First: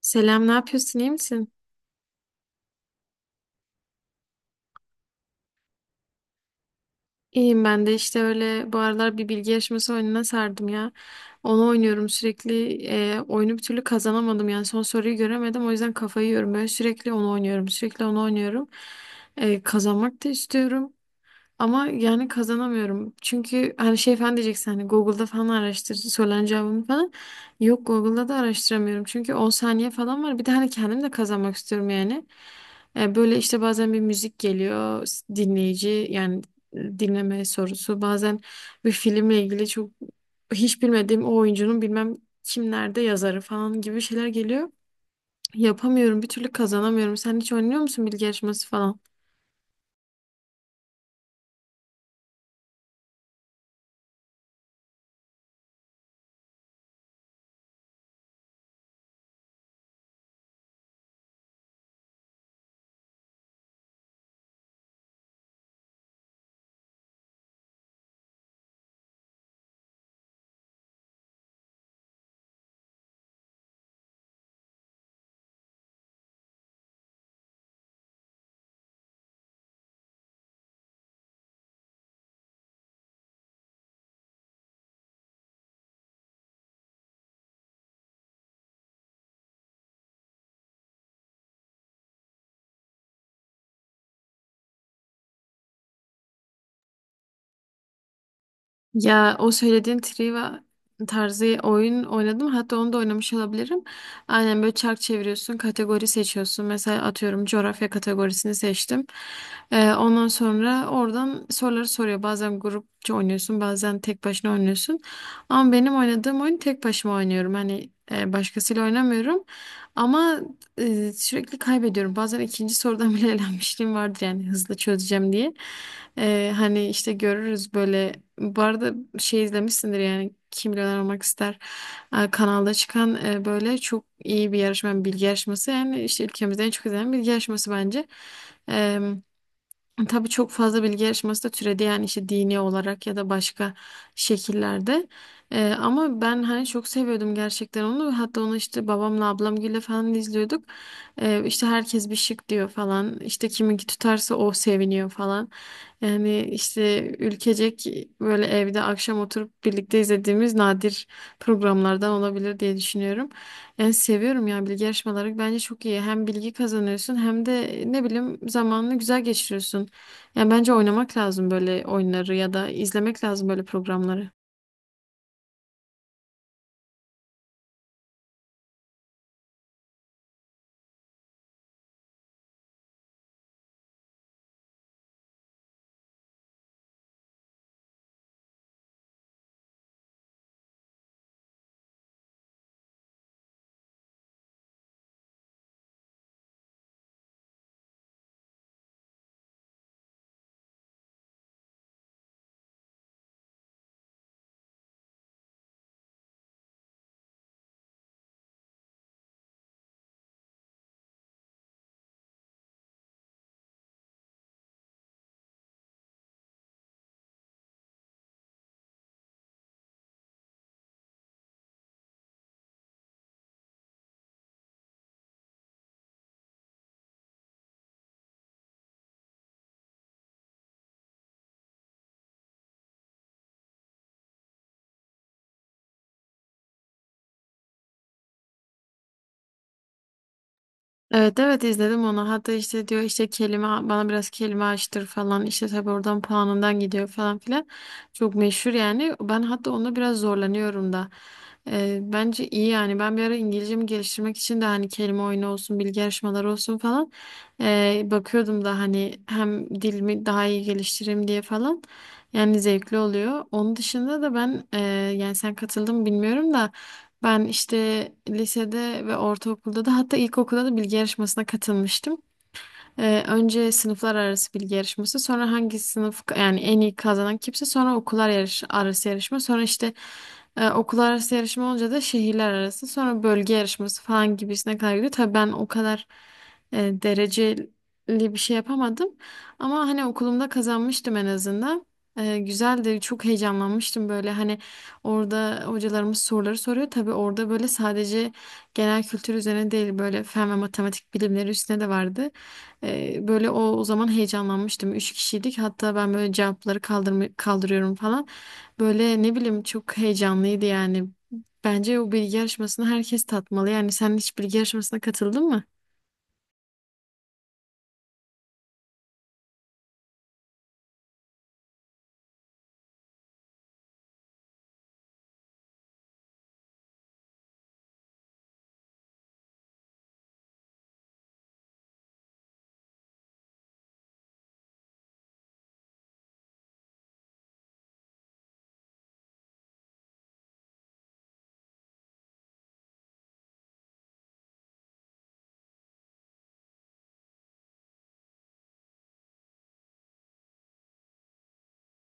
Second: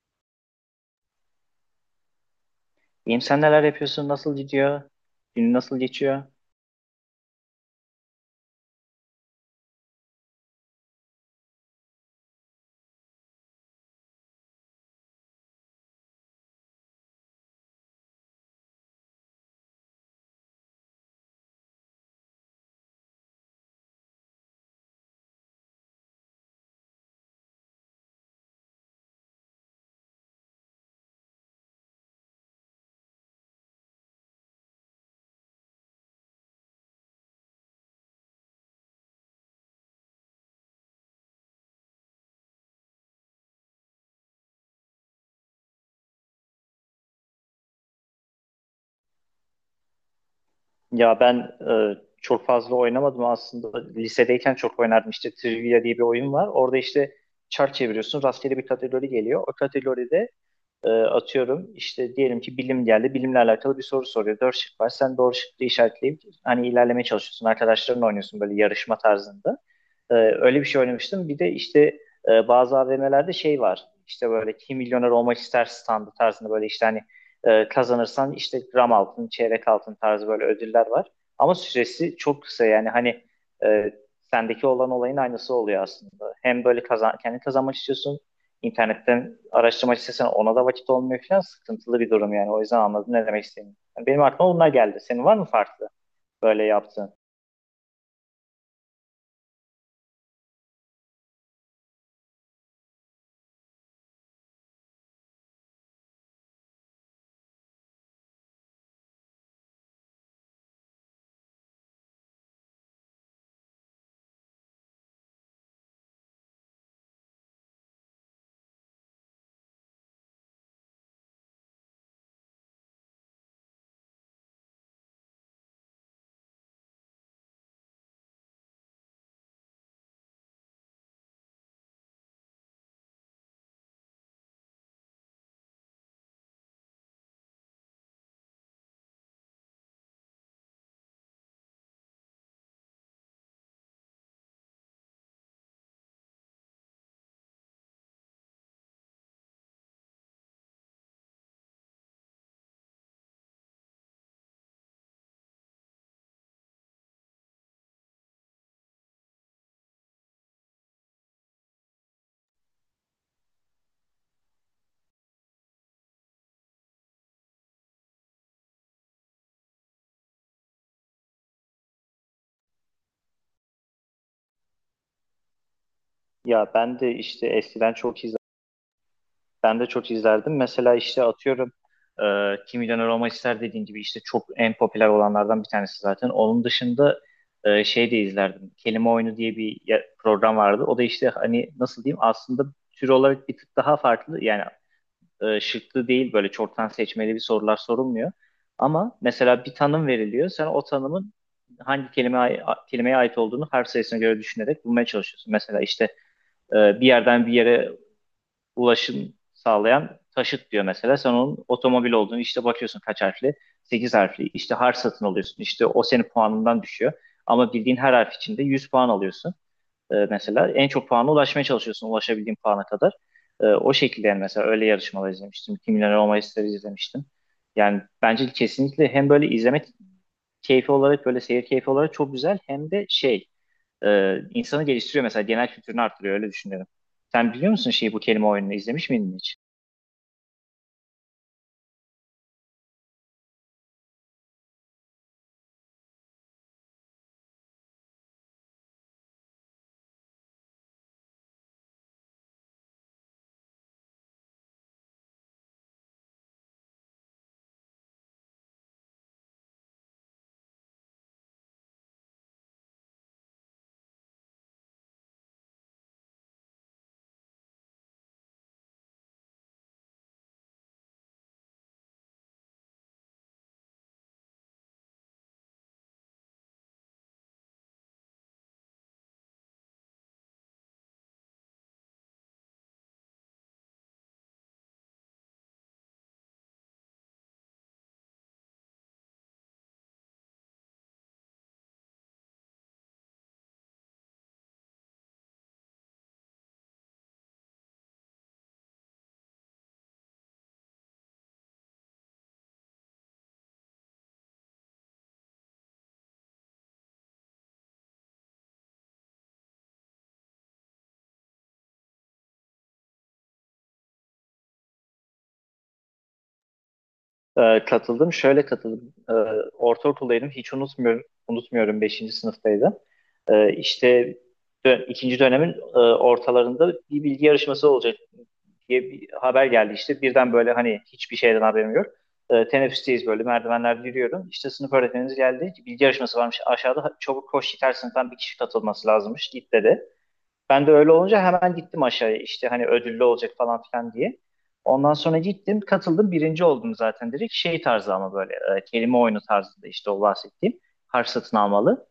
Selam, ne yapıyorsun? İyi misin? İyiyim, sen neler yapıyorsun? Nasıl gidiyor? Günün nasıl geçiyor? İyiyim ben de işte öyle bu aralar bir bilgi yarışması oyununa sardım ya. Onu oynuyorum sürekli. Oyunu bir türlü kazanamadım yani son soruyu göremedim o yüzden kafayı yiyorum. Böyle sürekli onu oynuyorum, sürekli onu oynuyorum. Kazanmak da istiyorum. Ama yani kazanamıyorum. Çünkü hani şey falan diyeceksin hani Google'da falan araştır söylen cevabımı falan. Yok, Google'da da araştıramıyorum. Çünkü 10 saniye falan var. Bir de hani kendim de kazanmak istiyorum yani. Böyle işte bazen bir müzik geliyor dinleyici yani dinleme sorusu. Bazen bir filmle ilgili çok hiç bilmediğim o oyuncunun bilmem kimlerde yazarı falan gibi şeyler geliyor. Yapamıyorum, bir türlü kazanamıyorum. Sen hiç oynuyor musun bilgi yarışması falan? Ya ben çok fazla oynamadım aslında. Lisedeyken çok oynardım. İşte Trivia diye bir oyun var. Orada işte çark çeviriyorsun. Rastgele bir kategori geliyor. O kategoride atıyorum işte diyelim ki bilim geldi. Bilimle alakalı bir soru soruyor. Dört şık var. Sen doğru şıkkı işaretleyip hani ilerlemeye çalışıyorsun. Arkadaşlarınla oynuyorsun böyle yarışma tarzında. Öyle bir şey oynamıştım. Bir de işte bazı AVM'lerde şey var. İşte böyle kim milyoner olmak ister standı tarzında böyle işte hani kazanırsan işte gram altın, çeyrek altın tarzı böyle ödüller var. Ama süresi çok kısa, yani hani e, sendeki olan olayın aynısı oluyor aslında. Hem böyle kazan, kendi kazanmak istiyorsun, internetten araştırma sitesine ona da vakit olmuyor falan, sıkıntılı bir durum yani. O yüzden anladım ne demek istediğini. Yani benim aklıma bunlar geldi. Senin var mı farklı böyle yaptığın? Ya o söylediğin Triva tarzı oyun oynadım. Hatta onu da oynamış olabilirim. Aynen böyle çark çeviriyorsun, kategori seçiyorsun. Mesela atıyorum coğrafya kategorisini seçtim. Ondan sonra oradan soruları soruyor. Bazen grupça oynuyorsun, bazen tek başına oynuyorsun. Ama benim oynadığım oyun tek başıma oynuyorum. Hani başkasıyla oynamıyorum. Ama sürekli kaybediyorum. Bazen ikinci sorudan bile elenmişliğim vardır yani hızlı çözeceğim diye. Hani işte görürüz böyle. Bu arada şey izlemişsindir yani Kim Milyoner Olmak ister, kanalda çıkan, böyle çok iyi bir yarışma, yani bilgi yarışması. Yani işte ülkemizde en çok izlenen bilgi yarışması bence. Tabii çok fazla bilgi yarışması da türedi yani işte dini olarak ya da başka şekillerde. Ama ben hani çok seviyordum gerçekten onu. Hatta onu işte babamla ablamgille falan izliyorduk. İşte herkes bir şık diyor falan. İşte kiminki tutarsa o seviniyor falan. Yani işte ülkecek böyle evde akşam oturup birlikte izlediğimiz nadir programlardan olabilir diye düşünüyorum. Yani seviyorum ya, bilgi yarışmaları bence çok iyi. Hem bilgi kazanıyorsun hem de ne bileyim zamanını güzel geçiriyorsun. Yani bence oynamak lazım böyle oyunları ya da izlemek lazım böyle programları. Ya ben de işte eskiden çok izlerdim. Ben de çok izlerdim. Mesela işte atıyorum Kim Milyoner Olmak İster dediğin gibi işte çok en popüler olanlardan bir tanesi zaten. Onun dışında şey de izlerdim. Kelime Oyunu diye bir program vardı. O da işte hani nasıl diyeyim, aslında tür olarak bir tık daha farklı. Yani şıklı değil, böyle çoktan seçmeli bir sorular sorulmuyor. Ama mesela bir tanım veriliyor. Sen o tanımın hangi kelimeye ait olduğunu harf sayısına göre düşünerek bulmaya çalışıyorsun. Mesela işte e, bir yerden bir yere ulaşım sağlayan taşıt diyor mesela. Sen onun otomobil olduğunu işte bakıyorsun, kaç harfli? 8 harfli. İşte harf satın alıyorsun. İşte o senin puanından düşüyor. Ama bildiğin her harf içinde 100 puan alıyorsun, mesela en çok puana ulaşmaya çalışıyorsun, ulaşabildiğin puana kadar. O şekilde yani, mesela öyle yarışmalar izlemiştim. Kim Milyoner Olma İster'i izlemiştim. Yani bence kesinlikle hem böyle izleme keyfi olarak, böyle seyir keyfi olarak çok güzel, hem de şey insanı geliştiriyor, mesela genel kültürünü arttırıyor, öyle düşünüyorum. Sen biliyor musun şeyi, bu kelime oyununu izlemiş miydin hiç? Evet, evet izledim onu. Hatta işte diyor işte kelime bana biraz kelime açtır falan. İşte tabii oradan puanından gidiyor falan filan. Çok meşhur yani. Ben hatta onda biraz zorlanıyorum da. Bence iyi yani. Ben bir ara İngilizcemi geliştirmek için de hani kelime oyunu olsun, bilgi yarışmaları olsun falan. Bakıyordum da hani hem dilimi daha iyi geliştireyim diye falan. Yani zevkli oluyor. Onun dışında da ben yani sen katıldın mı bilmiyorum da. Ben işte lisede ve ortaokulda da hatta ilkokulda da bilgi yarışmasına katılmıştım. Önce sınıflar arası bilgi yarışması, sonra hangi sınıf yani en iyi kazanan kimse, sonra okullar yarış, arası yarışma, sonra işte okullar arası yarışma olunca da şehirler arası, sonra bölge yarışması falan gibisine kadar gidiyor. Tabii ben o kadar dereceli bir şey yapamadım ama hani okulumda kazanmıştım en azından. Güzeldi, çok heyecanlanmıştım böyle hani orada hocalarımız soruları soruyor. Tabii orada böyle sadece genel kültür üzerine değil, böyle fen ve matematik bilimleri üstüne de vardı. Böyle o zaman heyecanlanmıştım. Üç kişiydik. Hatta ben böyle cevapları kaldırıyorum falan. Böyle ne bileyim çok heyecanlıydı yani. Bence o bilgi yarışmasını herkes tatmalı. Yani sen hiç bilgi yarışmasına katıldın mı? Katıldım. Şöyle katıldım. Ortaokuldaydım. Hiç unutmuyorum. Unutmuyorum. Beşinci sınıftaydım. İşte ikinci dönemin ortalarında bir bilgi yarışması olacak diye bir haber geldi işte. Birden böyle hani hiçbir şeyden haberim yok. Teneffüsteyiz, böyle merdivenlerde yürüyorum. İşte sınıf öğretmenimiz geldi. Bilgi yarışması varmış aşağıda. Çabuk koş yeter, sınıftan bir kişi katılması lazımmış. Git dedi. Ben de öyle olunca hemen gittim aşağıya işte hani ödüllü olacak falan filan diye. Ondan sonra gittim, katıldım, birinci oldum zaten direkt şey tarzı ama böyle kelime oyunu tarzında, işte o bahsettiğim harf satın almalı.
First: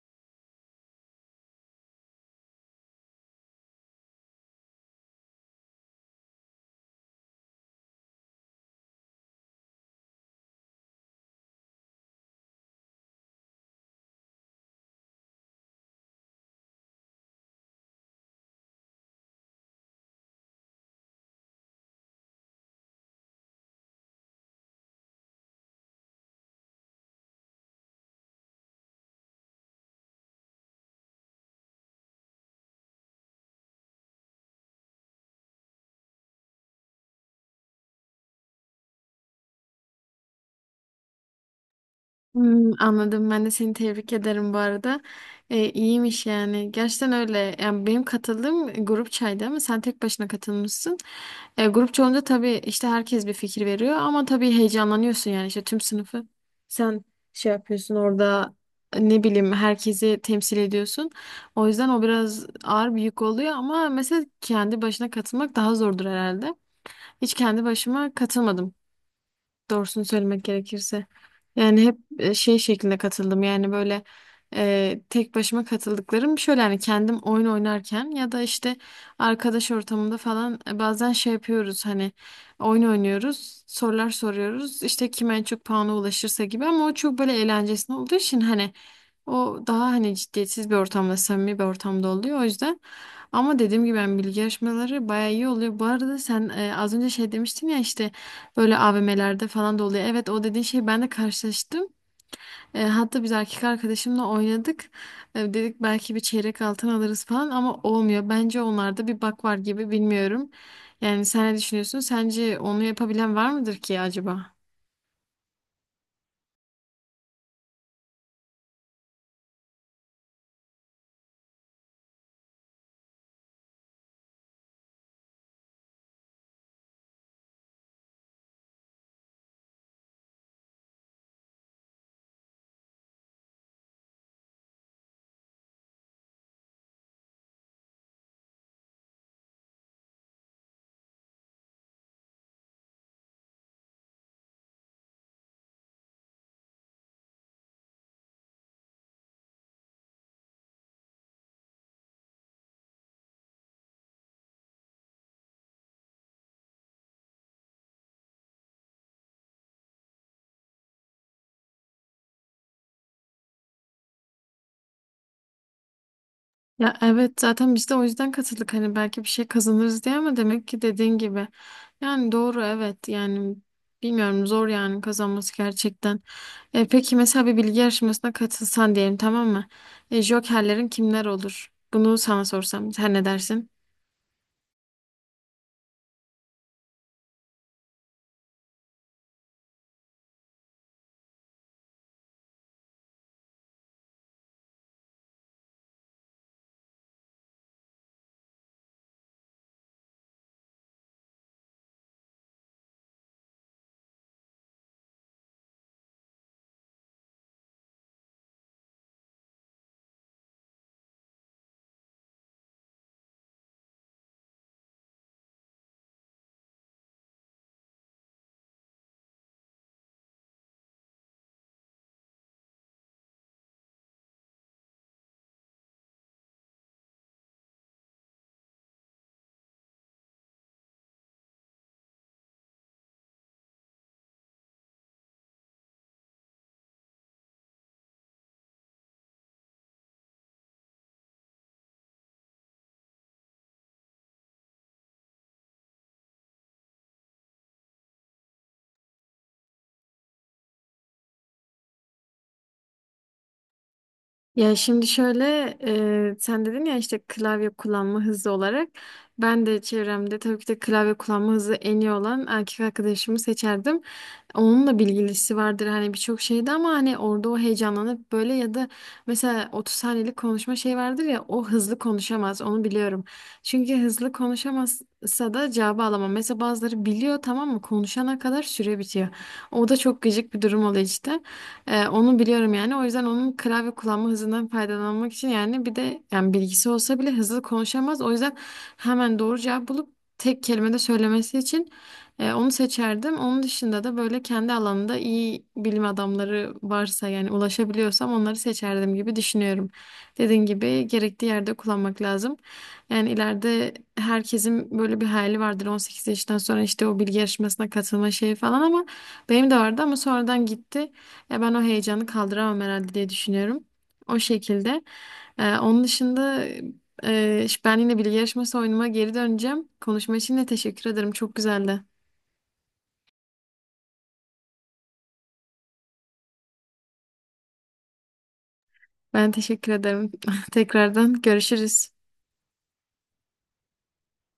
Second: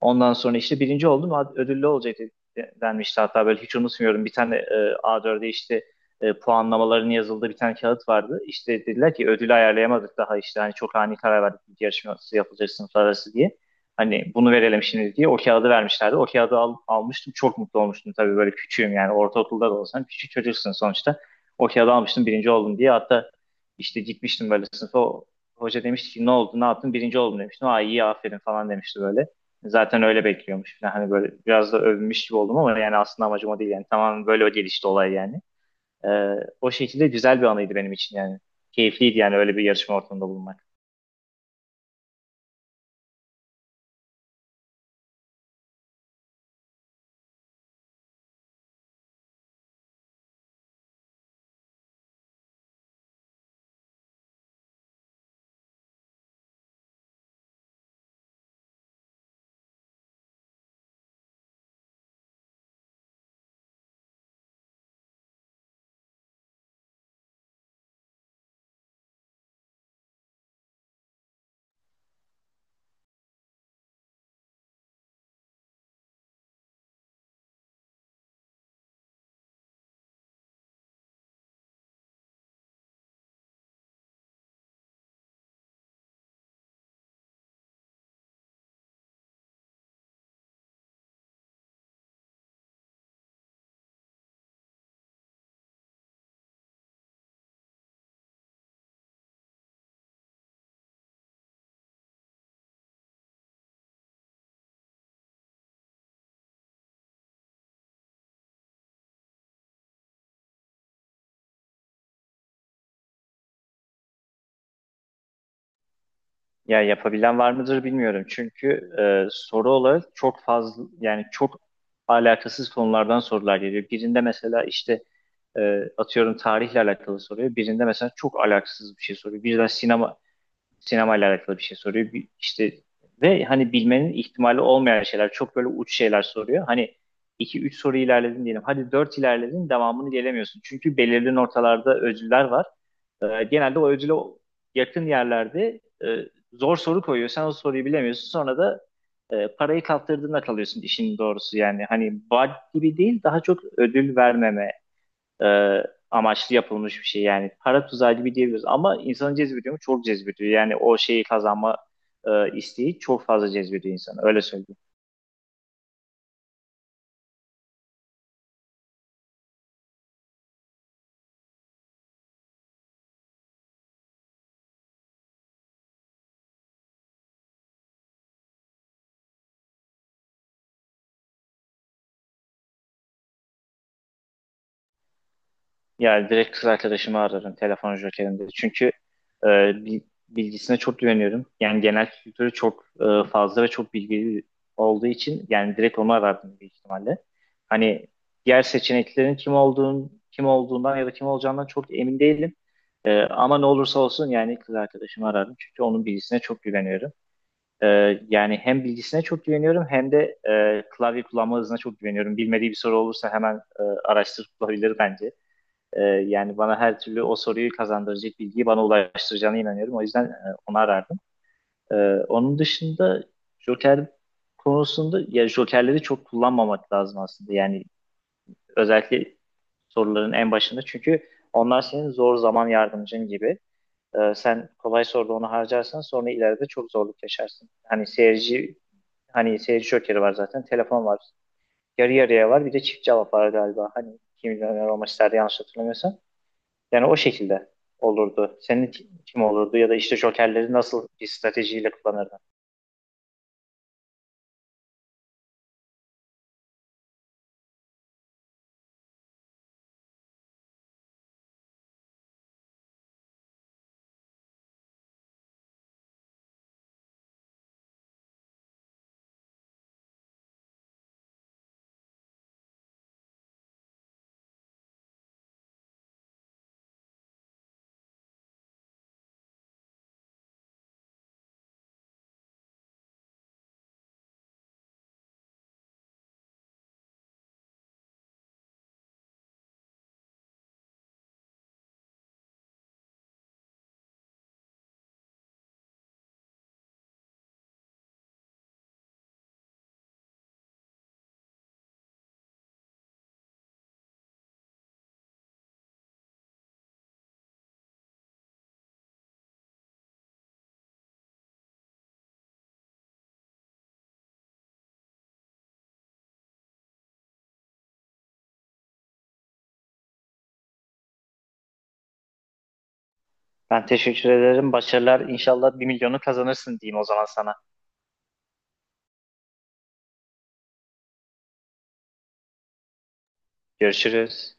Ondan sonra işte birinci oldum, ödüllü olacak denmişti hatta, böyle hiç unutmuyorum, bir tane A4'e işte puanlamaların yazıldığı bir tane kağıt vardı. İşte dediler ki ödülü ayarlayamadık daha, işte hani çok ani karar verdik bir yarışması yapılacak sınıflar arası diye. Hani bunu verelim şimdi diye o kağıdı vermişlerdi. O kağıdı almıştım, çok mutlu olmuştum tabii, böyle küçüğüm yani, ortaokulda da olsam küçük çocuksun sonuçta. O kağıdı almıştım birinci oldum diye, hatta işte gitmiştim böyle sınıfa, hoca demişti ki ne oldu ne yaptın, birinci oldum demiştim. Aa iyi aferin falan demişti böyle. Zaten öyle bekliyormuş falan. Hani böyle biraz da övünmüş gibi oldum ama yani aslında amacım o değil yani. Tamam, böyle o gelişti olay yani. Ee, O şekilde güzel bir anıydı benim için yani. Keyifliydi yani öyle bir yarışma ortamında bulunmak. Hmm, anladım. Ben de seni tebrik ederim bu arada. İyiymiş yani. Gerçekten öyle. Yani benim katıldığım grup çaydı ama sen tek başına katılmışsın. Grup çoğunca tabii işte herkes bir fikir veriyor ama tabii heyecanlanıyorsun yani işte tüm sınıfı. Sen şey yapıyorsun orada, ne bileyim, herkesi temsil ediyorsun. O yüzden o biraz ağır bir yük oluyor ama mesela kendi başına katılmak daha zordur herhalde. Hiç kendi başıma katılmadım, doğrusunu söylemek gerekirse. Yani hep şey şeklinde katıldım. Yani böyle tek başıma katıldıklarım şöyle hani kendim oyun oynarken ya da işte arkadaş ortamında falan, bazen şey yapıyoruz hani oyun oynuyoruz, sorular soruyoruz, işte kim en çok puana ulaşırsa gibi ama o çok böyle eğlencesine olduğu için hani o daha hani ciddiyetsiz bir ortamda, samimi bir ortamda oluyor o yüzden. Ama dediğim gibi ben bilgi yarışmaları bayağı iyi oluyor. Bu arada sen az önce şey demiştin ya işte böyle AVM'lerde falan da oluyor. Evet, o dediğin şeyi ben de karşılaştım. E, hatta biz erkek arkadaşımla oynadık. E, dedik belki bir çeyrek altın alırız falan ama olmuyor. Bence onlarda bir bak var gibi, bilmiyorum. Yani sen ne düşünüyorsun? Sence onu yapabilen var mıdır ki acaba? Ya yapabilen var mıdır bilmiyorum. Çünkü soru olarak çok fazla yani, çok alakasız konulardan sorular geliyor. Birinde mesela işte atıyorum tarihle alakalı soruyor. Birinde mesela çok alakasız bir şey soruyor. Birden sinemayla alakalı bir şey soruyor. İşte ve hani bilmenin ihtimali olmayan şeyler, çok böyle uç şeyler soruyor. Hani iki üç soru ilerledin diyelim. Hadi 4 ilerledin, devamını gelemiyorsun. Çünkü belirli noktalarda ödüller var. Genelde o ödüle yakın yerlerde zor soru koyuyor. Sen o soruyu bilemiyorsun. Sonra da parayı kaptırdığında kalıyorsun işin doğrusu. Yani hani vaat gibi değil, daha çok ödül vermeme e, amaçlı yapılmış bir şey. Yani para tuzağı gibi diyebiliriz. Ama insanı cezbediyor mu? Çok cezbediyor. Yani o şeyi kazanma isteği çok fazla cezbediyor insanı. Öyle söyleyeyim. Ya evet, zaten biz de o yüzden katıldık hani belki bir şey kazanırız diye ama demek ki dediğin gibi. Yani doğru, evet, yani bilmiyorum, zor yani kazanması gerçekten. E, peki mesela bir bilgi yarışmasına katılsan diyelim, tamam mı? E, jokerlerin kimler olur? Bunu sana sorsam sen ne dersin? Yani direkt kız arkadaşımı ararım telefon jokerinde. Çünkü e, bi- bilgisine çok güveniyorum. Yani genel kültürü çok fazla ve çok bilgili olduğu için yani direkt onu arardım büyük ihtimalle. Hani diğer seçeneklerin kim olduğunu, kim olduğundan ya da kim olacağından çok emin değilim. Ama ne olursa olsun yani kız arkadaşımı ararım. Çünkü onun bilgisine çok güveniyorum. E, Yani hem bilgisine çok güveniyorum, hem de klavye kullanma hızına çok güveniyorum. Bilmediği bir soru olursa hemen araştırıp bulabilir bence. Yani bana her türlü o soruyu kazandıracak bilgiyi bana ulaştıracağına inanıyorum. O yüzden onu arardım. Ee, Onun dışında Joker konusunda, ya Jokerleri çok kullanmamak lazım aslında. Yani özellikle soruların en başında, çünkü onlar senin zor zaman yardımcın gibi. Sen kolay soruda onu harcarsan sonra ileride çok zorluk yaşarsın. Hani seyirci Joker'i var zaten, telefon var. Yarı yarıya var. Bir de çift cevap var galiba. Hani kim milyoner olmak isterdi yanlış hatırlamıyorsam. Yani o şekilde olurdu. Senin kim olurdu ya da işte jokerleri nasıl bir stratejiyle kullanırdın? Ya şimdi şöyle, sen dedin ya işte klavye kullanma hızı olarak ben de çevremde tabii ki de klavye kullanma hızı en iyi olan erkek arkadaşımı seçerdim. Onunla bilgilisi vardır hani birçok şeyde ama hani orada o heyecanlanıp böyle ya da mesela 30 saniyelik konuşma şey vardır ya, o hızlı konuşamaz, onu biliyorum. Çünkü hızlı konuşamazsa da cevabı alamam. Mesela bazıları biliyor tamam mı, konuşana kadar süre bitiyor. O da çok gıcık bir durum oluyor işte. Onu biliyorum yani. O yüzden onun klavye kullanma hızından faydalanmak için yani bir de yani bilgisi olsa bile hızlı konuşamaz. O yüzden hemen doğru cevap bulup tek kelimede söylemesi için onu seçerdim. Onun dışında da böyle kendi alanında iyi bilim adamları varsa yani ulaşabiliyorsam onları seçerdim gibi düşünüyorum. Dediğin gibi gerektiği yerde kullanmak lazım. Yani ileride herkesin böyle bir hayali vardır, 18 yaşından sonra işte o bilgi yarışmasına katılma şeyi falan ama benim de vardı ama sonradan gitti. Ya ben o heyecanı kaldıramam herhalde diye düşünüyorum. O şekilde. Onun dışında, işte ben yine bilgi yarışması oyunuma geri döneceğim. Konuşma için de teşekkür ederim. Çok güzeldi. Ben teşekkür ederim. Başarılar. İnşallah bir milyonu kazanırsın diyeyim o zaman sana. Ben teşekkür ederim. Tekrardan görüşürüz. Görüşürüz.